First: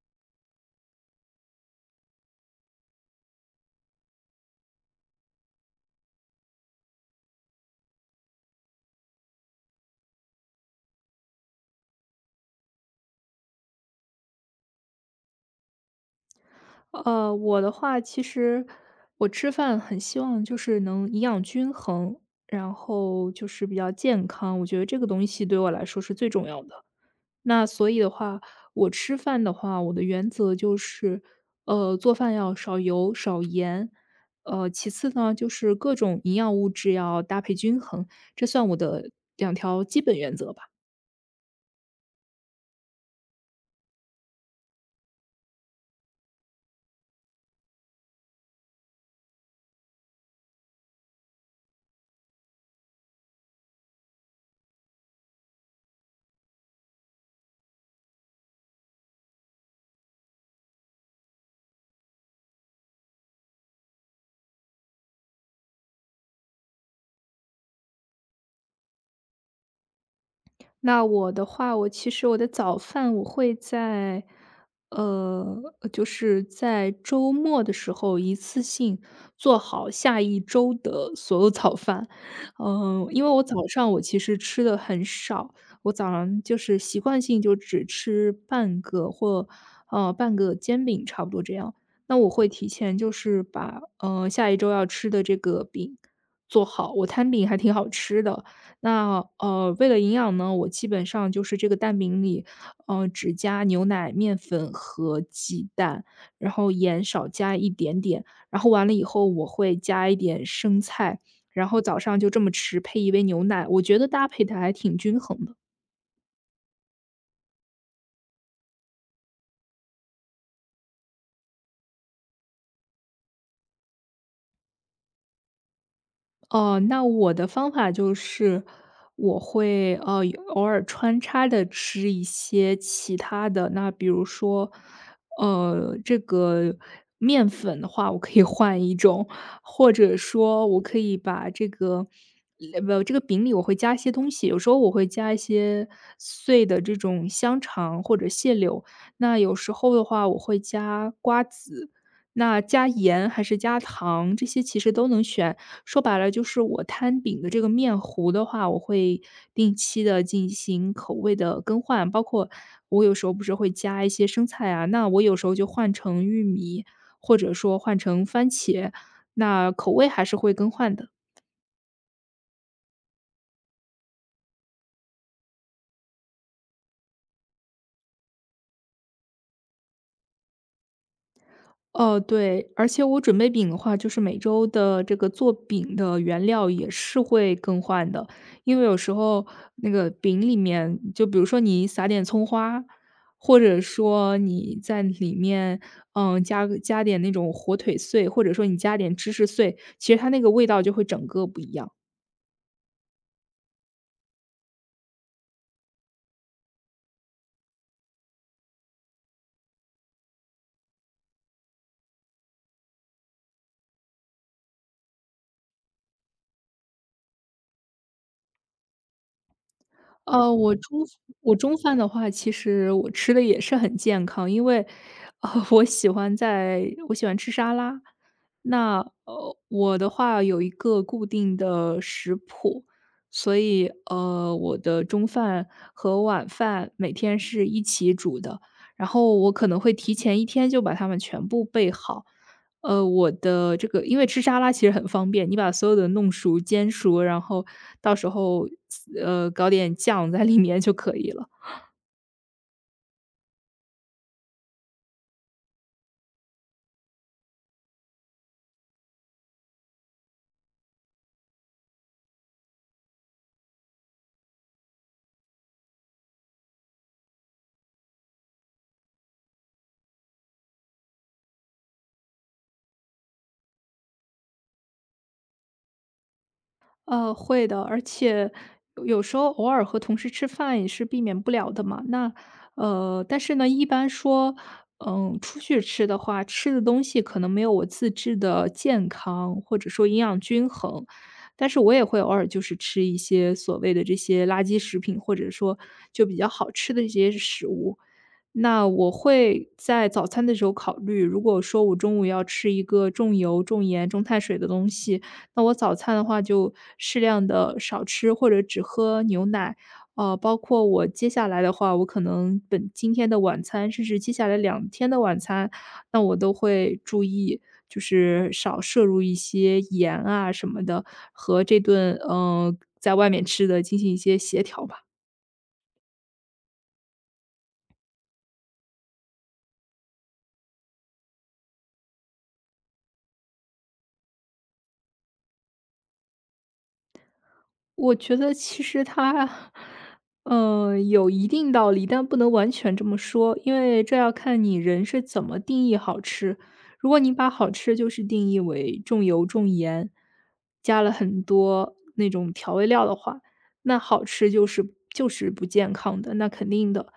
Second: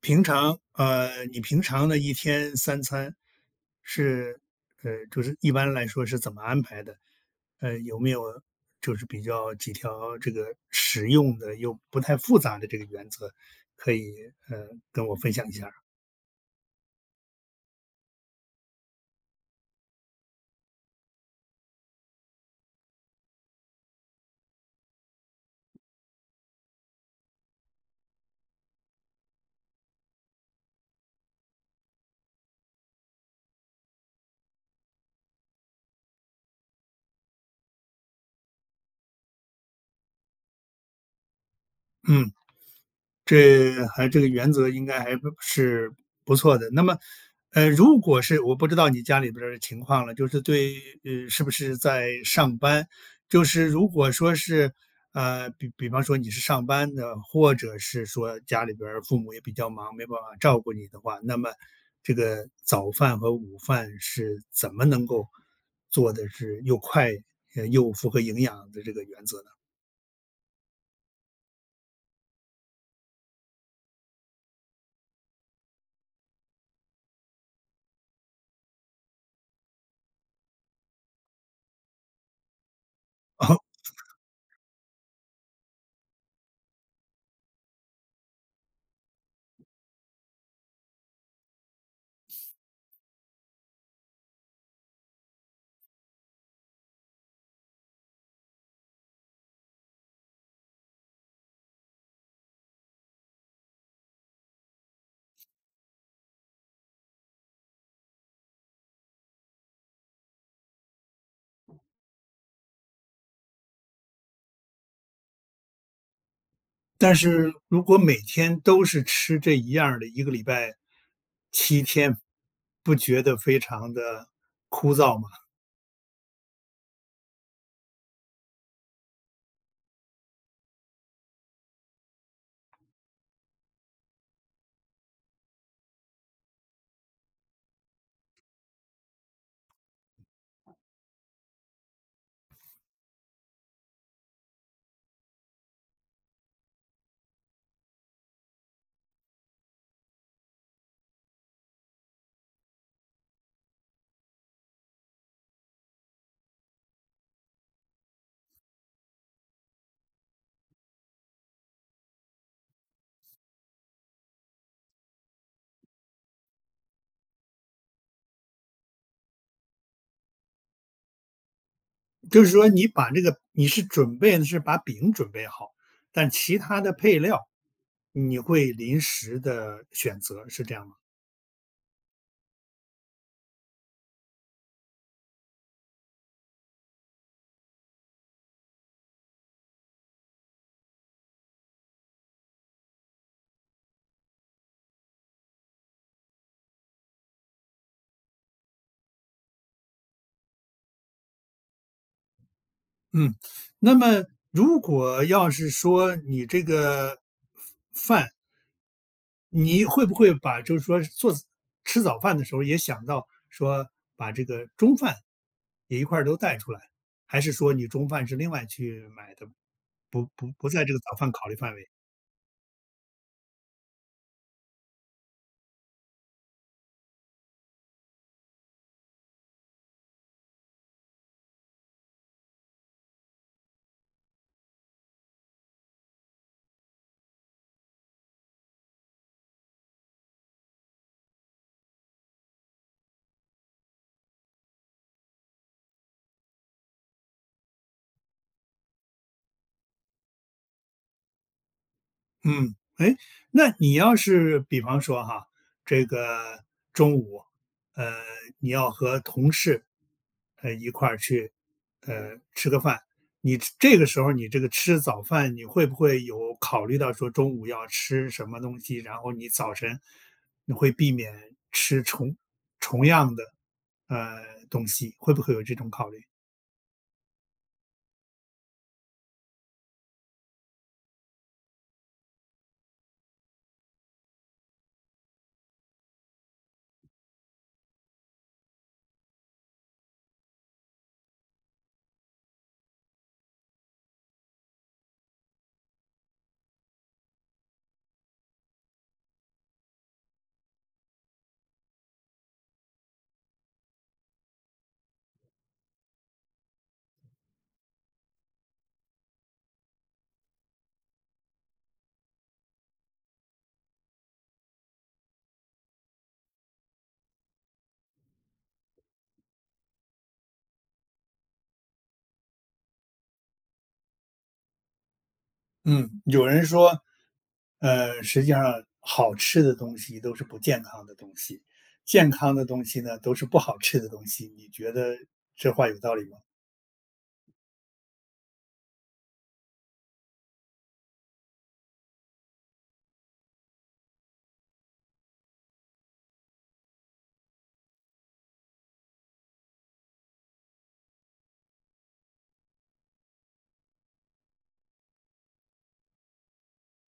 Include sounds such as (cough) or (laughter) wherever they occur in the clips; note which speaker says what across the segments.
Speaker 1: 你平常的一天三餐是就是一般来说是怎么安排的？有没有就是比较几条这个实用的又不太复杂的这个原则，可以跟我分享一下儿？
Speaker 2: 我的话，其实我吃饭很希望就是能营养均衡，然后就是比较健康，我觉得这个东西对我来说是最重要的。那所以的话，我吃饭的话，我的原则就是，做饭要少油少盐，其次呢就是各种营养物质要搭配均衡，这算我的2条基本原则吧。
Speaker 1: 嗯。这个原则应该还不是不错的。那么，如果是我不知道你家里边儿的情况了，就是对，是不是在上班？就是如果说是，比方说你是上班的，或者是说家里边儿父母也比较忙，没办法照顾你的话，那么这个早饭和午饭是怎么能够做的是又快，又符合营养的这个原则呢？
Speaker 2: 那我的话，我其实我的早饭我会在，呃，就是在周末的时候一次性做好下一周的所有早饭。嗯，因为我早
Speaker 1: (laughs)
Speaker 2: 上我其实吃的很少，我早上就是习惯性就只吃半个或半个煎饼，差不多这样。那我会提前就是把下一周要吃的这个饼做好，我摊饼还挺好吃的。那为了营养呢，我基本上就是这个蛋饼里，只加牛奶、面粉和鸡蛋，然后盐少加一点点，然后完了以后我会加一点生菜，然后早上就这么吃，配一杯牛奶，我觉得搭配的还挺均衡的。
Speaker 1: 但是如果每天都是吃这一样儿的，一个礼拜七天，不觉得非常的枯燥吗？
Speaker 2: 哦，那我的方法就是，我会偶尔穿插的吃一些其他的，那比如说，这个面粉的话，我可以换一种，或者说我可以把这个。呃不，这个饼里我会加一些东西，有时候我会加一些碎的这种香肠或者蟹柳，那有时候的话我会加瓜子，那加盐还是加糖，这些其实都能选。说白了就是我摊饼的这个面糊的话，我会定期的进行口味的更换，包括我有时候不是会加一些生菜啊，那我有时候就换成玉米，或者说换成番茄，那口味还是会更换的。
Speaker 1: 就是说你把这个你是准备的是把饼准备好，但其他的配料，你会临时的选择，是这样吗？
Speaker 2: 哦，对，而且我准备饼的话，就是每周的这个做饼的原料也是会更换的，因为有时候那个饼里面，就比如说你撒点葱花，或者说你在里面，嗯，加个加点那种火腿碎，或者说你加点芝士碎，其实它那个味道就会整个不一样。
Speaker 1: 嗯。那么如果要是说你这个饭你会不会把就是说吃早饭的时候也想到说把这个中饭也一块儿都带出来？还是说你中饭是另外去买的，不不
Speaker 2: 呃，
Speaker 1: 不
Speaker 2: 我
Speaker 1: 在这个
Speaker 2: 中
Speaker 1: 早饭考虑
Speaker 2: 我
Speaker 1: 范
Speaker 2: 中
Speaker 1: 围？
Speaker 2: 饭的话，其实我吃的也是很健康，因为，我喜欢在我喜欢吃沙拉。那，我的话有一个固定的食谱，所以，我的中饭和晚饭每天是一起煮的，然后我可能会提前一天就把它们全部备好。我的这个因为吃沙拉其实很方便，你把所有的弄熟、煎熟，然后到时候，搞点酱在里面就可以了。
Speaker 1: 嗯，哎，那你要是比方说哈，这个中午，呃，你要和同事，一块儿去，吃个饭，这个时候你这个吃早饭，你会不会有考虑到说中午要吃什么东西，然后你早晨你会避免吃重样的呃东西，会不会有这种考虑？
Speaker 2: 呃，会的，而且有时候偶尔和同事吃饭也是避免不了的嘛。那但是呢，一般说，嗯，出去吃的话，吃的东西可能没有我自制的健康，或者说营养均衡。但是我也会偶尔就是吃一些所谓的这些垃圾食品，或者说就比较好吃的一些食物。那我会在早餐的时候考虑，如果说我中午要吃一个重油、重盐、重碳水的东西，那我早餐的话就适量的少吃或者只喝牛奶。包括我接下来的话，我可能本今天的晚餐，甚至接下来两天的晚餐，那我都会注意，就是少摄入一些盐啊什么的，和这顿，在外面吃的进行一些协调吧。
Speaker 1: 嗯，有人说，实际上好吃的东西都是不健康的东西，健康的东西呢都是不好吃的东西。你觉得这话有道理吗？
Speaker 2: 我觉得其实它，嗯，有一定道理，但不能完全这么说，因为这要看你人是怎么定义好吃。如果你把好吃就是定义为重油重盐，加了很多那种调味料的话，那好吃就是就是不健康的，那肯定的。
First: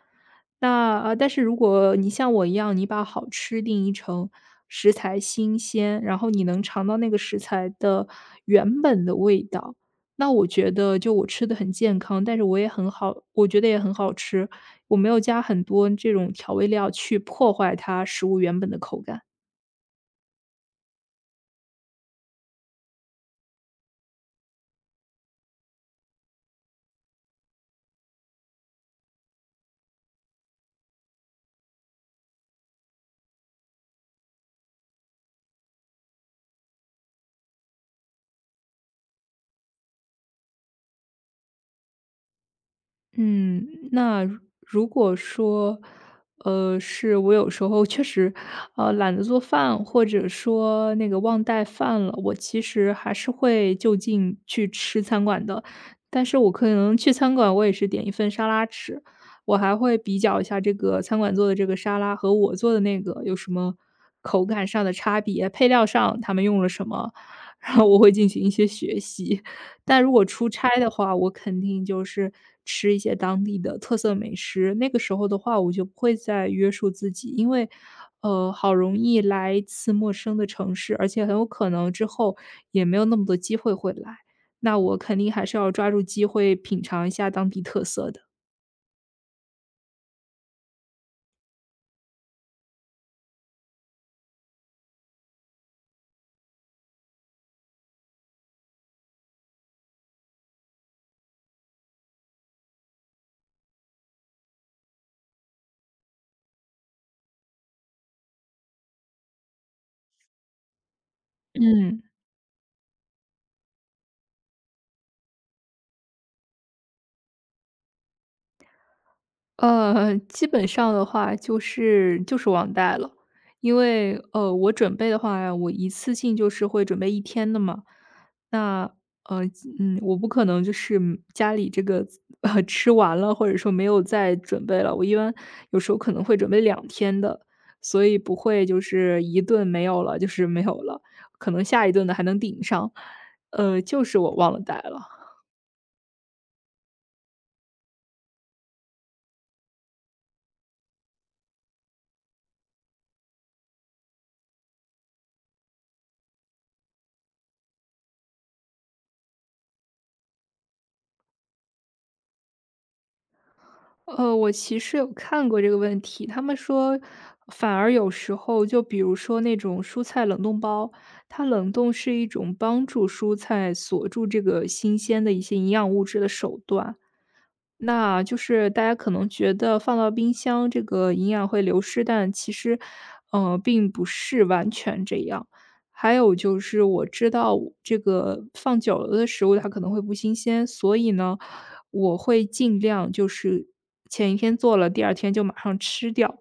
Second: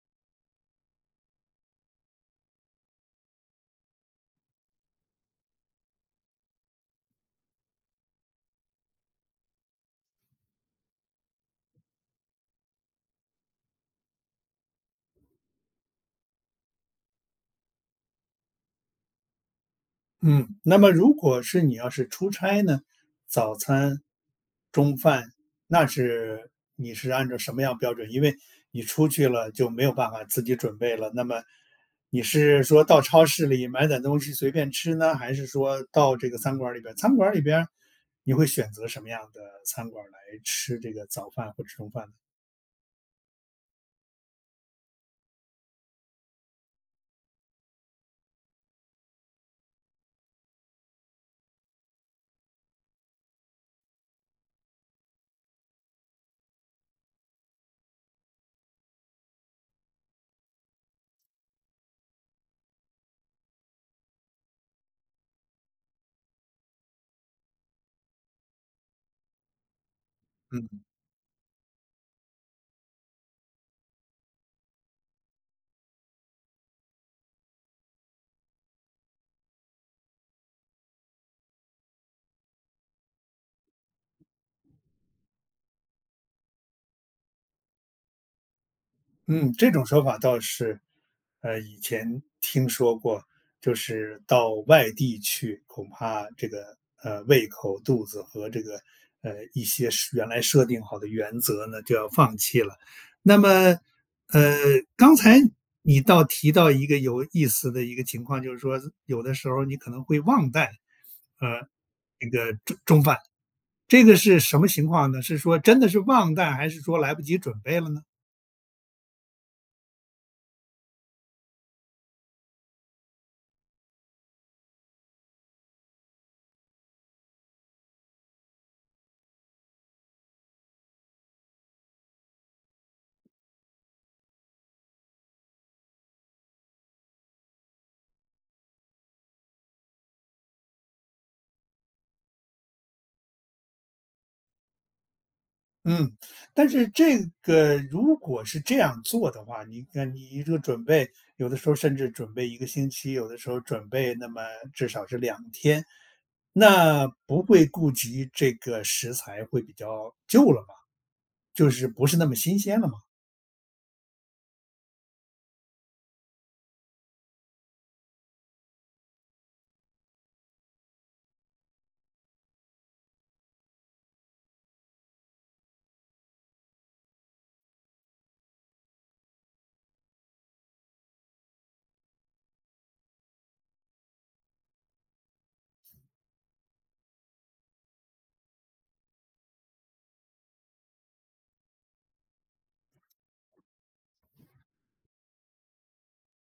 Speaker 2: 那但是如果你像我一样，你把好吃定义成食材新鲜，然后你能尝到那个食材的原本的味道。那我觉得就我吃的很健康，但是我也很好我觉得也很好吃，我没有加很多这种调味料去破坏它食物原本的口感。
Speaker 1: 嗯，那么如果是你要是出差呢，早餐、中饭，那是你是按照什么样标准？因为你出去了就没有办法自己准备了。那么你是说到超市里买点东西随便吃呢，还是说到这个餐馆儿里边儿？餐馆儿里边儿你会选择什么样的餐馆儿来吃这个早饭或者中饭呢？
Speaker 2: 嗯，那如果说，是我有时候确实，懒得做饭，或者说那个忘带饭了，我其实还是会就近去吃餐馆的。但是我可能去餐馆，我也是点一份沙拉吃，我还会比较一下这个餐馆做的这个沙拉和我做的那个有什么口感上的差别，配料上他们用了什么，然后我会进行一些学习。但如果出
Speaker 1: 嗯
Speaker 2: 差的话，我肯定就是吃一些当地的特色美食。那个时候的话，我就不会再约束自己，因为，好容易来一次陌生的城市，而且很有可能之后也没有那么多机会会来，那我肯定还是要抓住机会品尝一下当地特色的，
Speaker 1: 嗯，这种说法倒是，以前听说过，就是到外地去，恐怕这个胃口、肚子和这个一些是原来设定好的原则呢，就要放弃了。那么，呃，刚才你倒提到一个有意思的一个情况，就是说有的时候你可能会忘带呃
Speaker 2: 嗯，嗯
Speaker 1: 那个中饭，这个是什么情况呢？是说真的是忘带，还是说来不及准备了呢？
Speaker 2: 基本上的话就是忘带了，因为我准备的话，我一次性就是会准备一天的嘛。那呃，我不可能就是家里这个(laughs) 吃完了，或者说没有再准备了，我一般有时候可能会准备两天的，所以不会就是一顿没有了，就是没有了，可能下一顿的还能顶上。就是我忘了带了。
Speaker 1: 嗯，但是这个如果是这样做的话，你看你这个准备，有的时候甚至准备一个星期，有的时候准备那么至少是两天，那不会顾及这个食材会比较旧了吧？就是不是那么新鲜了嘛。
Speaker 2: 我其实有看过这个问题，他们说，反而有时候就比如说那种蔬菜冷冻包，它冷冻是一种帮助蔬菜锁住这个新鲜的一些营养物质的手段。那就是大家可能觉得放到冰箱这个营养会流失，但其实，并不是完全这样。还有就是我知道我这个放久了的食物它可能会不新鲜，所以呢，我会尽量就是前一天做了，第2天就马上吃掉。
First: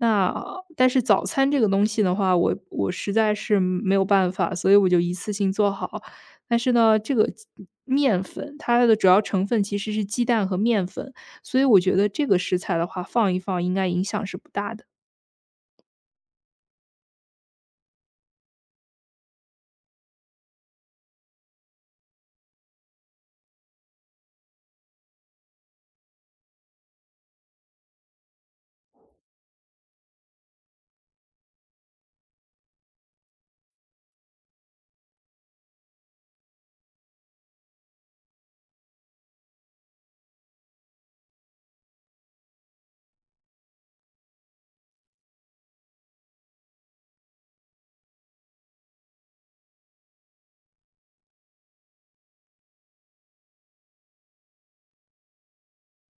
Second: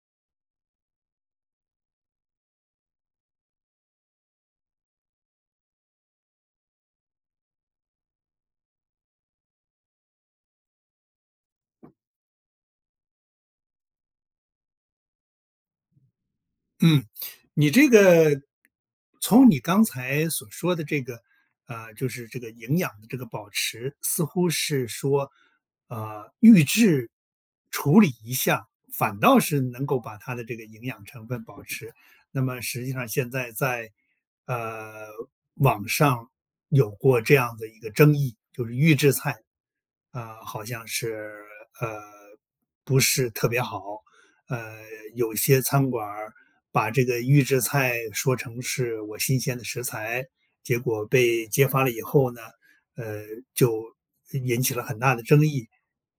Speaker 2: 那但是早餐这个东西的话，我实在是没有办法，所以我就一次性做好。但是呢，这个面粉它的主要成分其实是鸡蛋和面粉，所以我觉得这个食材的话放一放应该影响是不大的。
Speaker 1: 嗯，你这个从你刚才所说的这个，就是这个营养的这个保持，似乎是说，预制处理一下，反倒是能够把它的这个营养成分保持。那么实际上现在在呃网上有过这样的一个争议，就是预制菜，好像是呃不是特别好，呃，有些餐馆儿把这个预制菜说成是我新鲜的食材，结果被揭发了以后呢，呃，就引起了很大的争议。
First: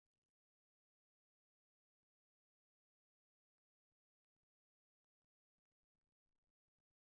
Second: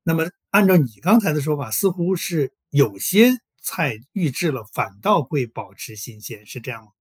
Speaker 1: 那么按照你刚才的说法，似乎是有些菜预制了反倒会保持新鲜，是这样吗？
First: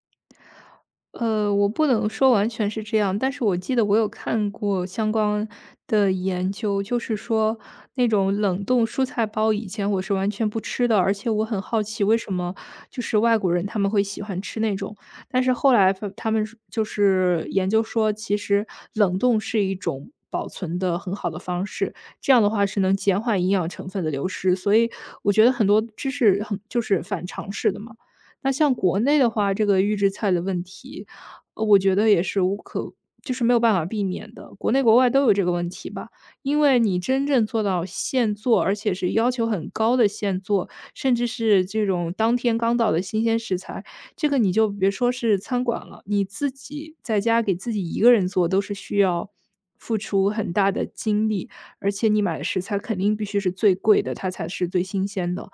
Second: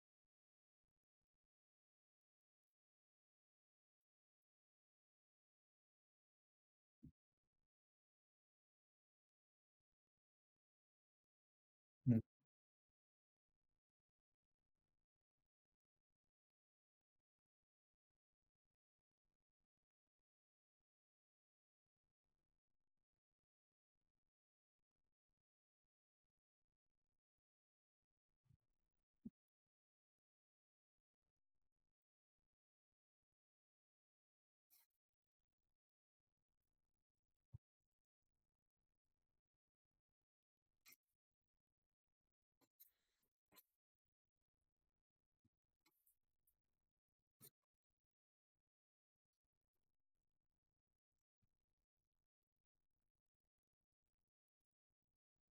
Speaker 2: 我不能说完全是这样，但是我记得我有看过相关的研究，就是说那种冷冻蔬菜包以前我是完全不吃的，而且我很好奇为
Speaker 1: 嗯，
Speaker 2: 什么就是外国人他们会喜欢吃那种，但是后来发他们是就是研究说，其实冷冻是一种保存的很好的方式，这样的话是能减缓营养成分的流失，所以我觉得很多知识很就是反常识的嘛。那像国内的话，这个预制菜的问题，我觉得也是无可就是没有办法避免的，国内国外都有这个问题吧。因为你真正做到现做，而且是要求很高的现做，甚至是这种当天刚到的新鲜食材，这个你就别说是餐馆了，你自己在家给自己一个人做都是需要付出很大的精力，而且你买的食材肯定必须是最贵的，它才是最新鲜的。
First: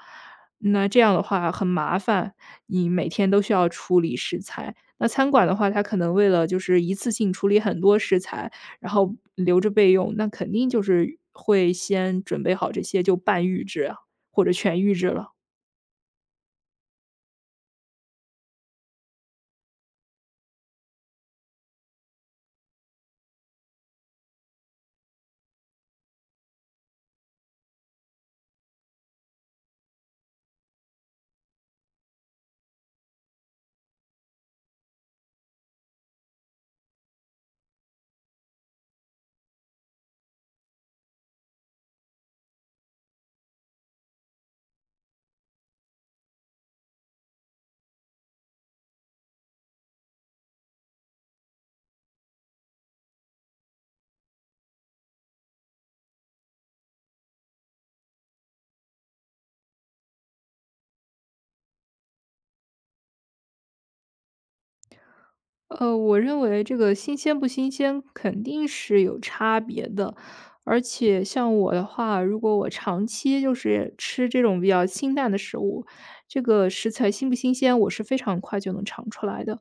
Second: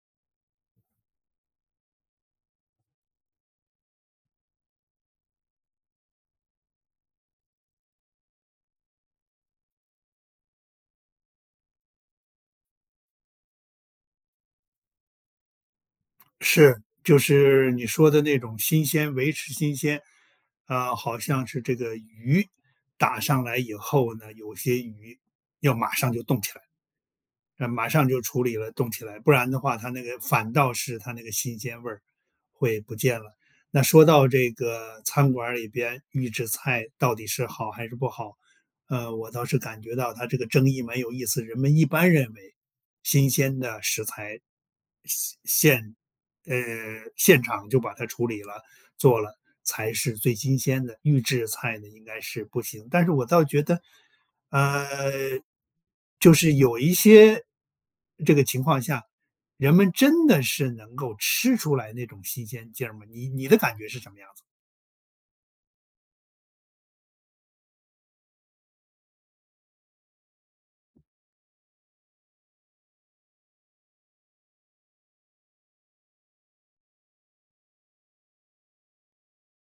Speaker 2: 那这样的话很麻烦，你每天都需要处理食材，那餐馆的话，它可能为了就是一次性处理很多食材，然后留着备用，那肯定就是会先准备好这些就半预制啊，或者全预制了。
Speaker 1: 是，就是你说的那种新鲜，维持新鲜，啊，好像是这个鱼打上来以后呢，有些鱼要马上就冻起来。马上就处理了，冻起来，不然的话，它那个反倒是它那个新鲜味儿会不见了。那说到这个餐馆儿里边预制菜到底是好还是不好，我倒是感觉到它这个争议蛮有意思。人们一般认为，新鲜的食材现现呃现场就把它处理了，做了才是最新鲜的，预制菜呢应该是不行。但是我倒觉得，呃，就是有一些这个情况下，人们真的是能够吃出来那种新鲜劲儿吗？你的感觉是什么样子？
Speaker 2: 我认为这个新鲜不新鲜肯定是有差别的，而且像我的话，如果我长期就是吃这种比较清淡的食物，这个食材新不新鲜，我是非常快就能尝出来的。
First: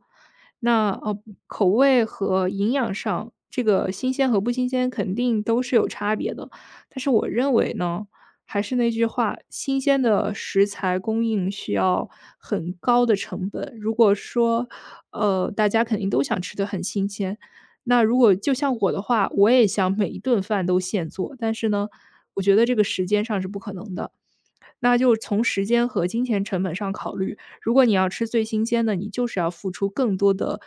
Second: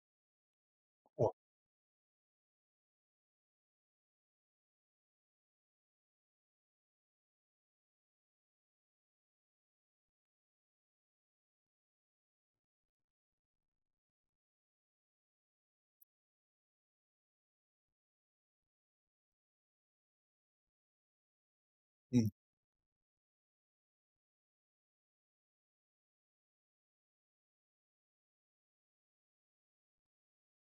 Speaker 2: 那
Speaker 1: 我
Speaker 2: 口味和营养上，这个新鲜和不新鲜肯定都是有差别的。但是我认为呢，还是那句话，新鲜的食材供应需要很高的成本。如果说大家肯定都想吃的很新鲜。那如果就像我的话，我也想每一顿饭都现做，但是呢，
Speaker 1: 嗯
Speaker 2: 我觉得这个时间上是不可能的。那就从时间和金钱成本上考虑，如果你要吃最新鲜的，你就是要付出更多的，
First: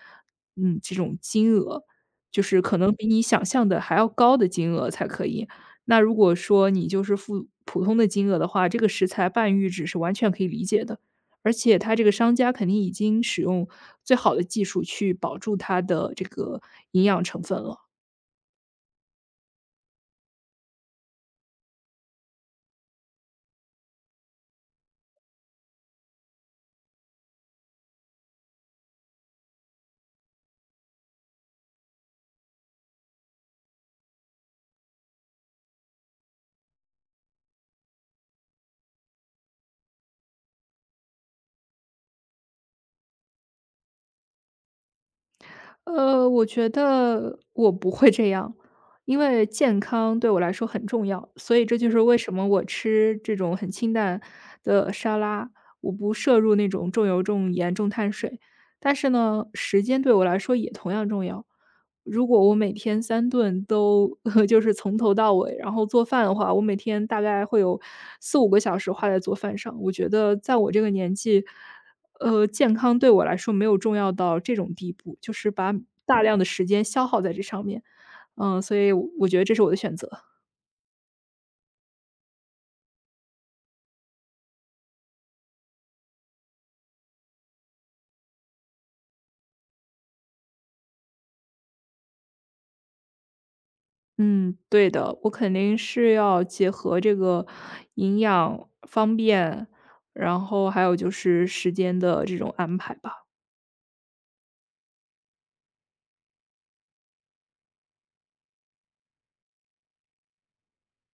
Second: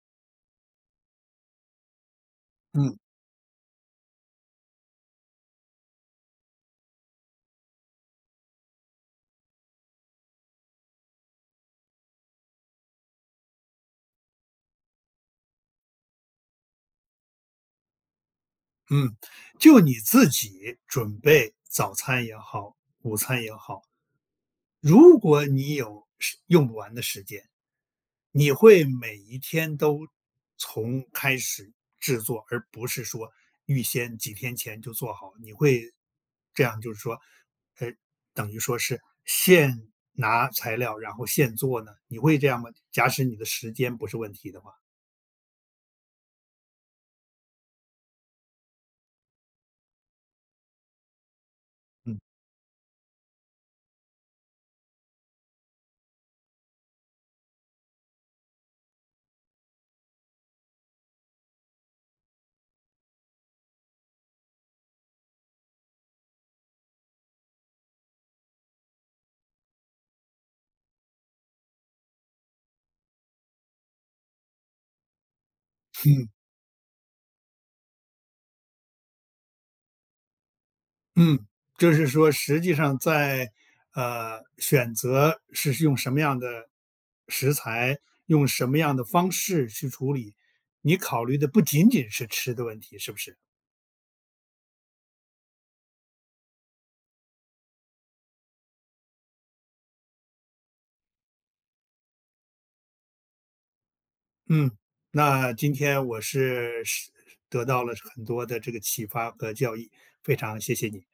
Speaker 2: 嗯，这种金额，就是可能
Speaker 1: 嗯
Speaker 2: 比你想象的还要高的金额才可以。那如果说你就是付普通的金额的话，这个食材半预制是完全可以理解的，而且它这个商家肯定已经使用最好的技术去保住它的这个营养成分了。
Speaker 1: 嗯。就你自己准备早餐也好，午餐也好。如果你有时用不完的时间，你会每一天都从开始制作，而不是说预先几天前就做好。你会这样，就是说，呃，等于说是现拿材料，然后现做呢？你会这样吗？假使你的时间不是问题的话，
Speaker 2: 我觉得我不会这样，因为健康对我来说很重要，所以这就是为
Speaker 1: 嗯
Speaker 2: 什么我吃这种很清淡的沙拉，我不摄入那种重油、重盐、重碳水。但是呢，时间对我来说也同样重要。如果我每天三顿都 (laughs) 就是从头到尾，然后做饭的话，我每天大概会有4、5个小时花在做饭上。我觉得在我这个年纪，健康对我来说没有重要到这种地步，就是把大量的时间消耗在这上面。嗯，所以我觉得这是我的选择。
Speaker 1: 嗯，就是说实际上在，选择是用什么样的食材，用什么样的方式去处理，你考虑的不仅仅是吃的问题，是不是？
Speaker 2: 嗯，对的，我肯定是要结合这个营养方便，然后还有就是时间的这种安排吧。
Speaker 1: 嗯，那今天我是得到了很多的这个启发和教益，非常谢谢你。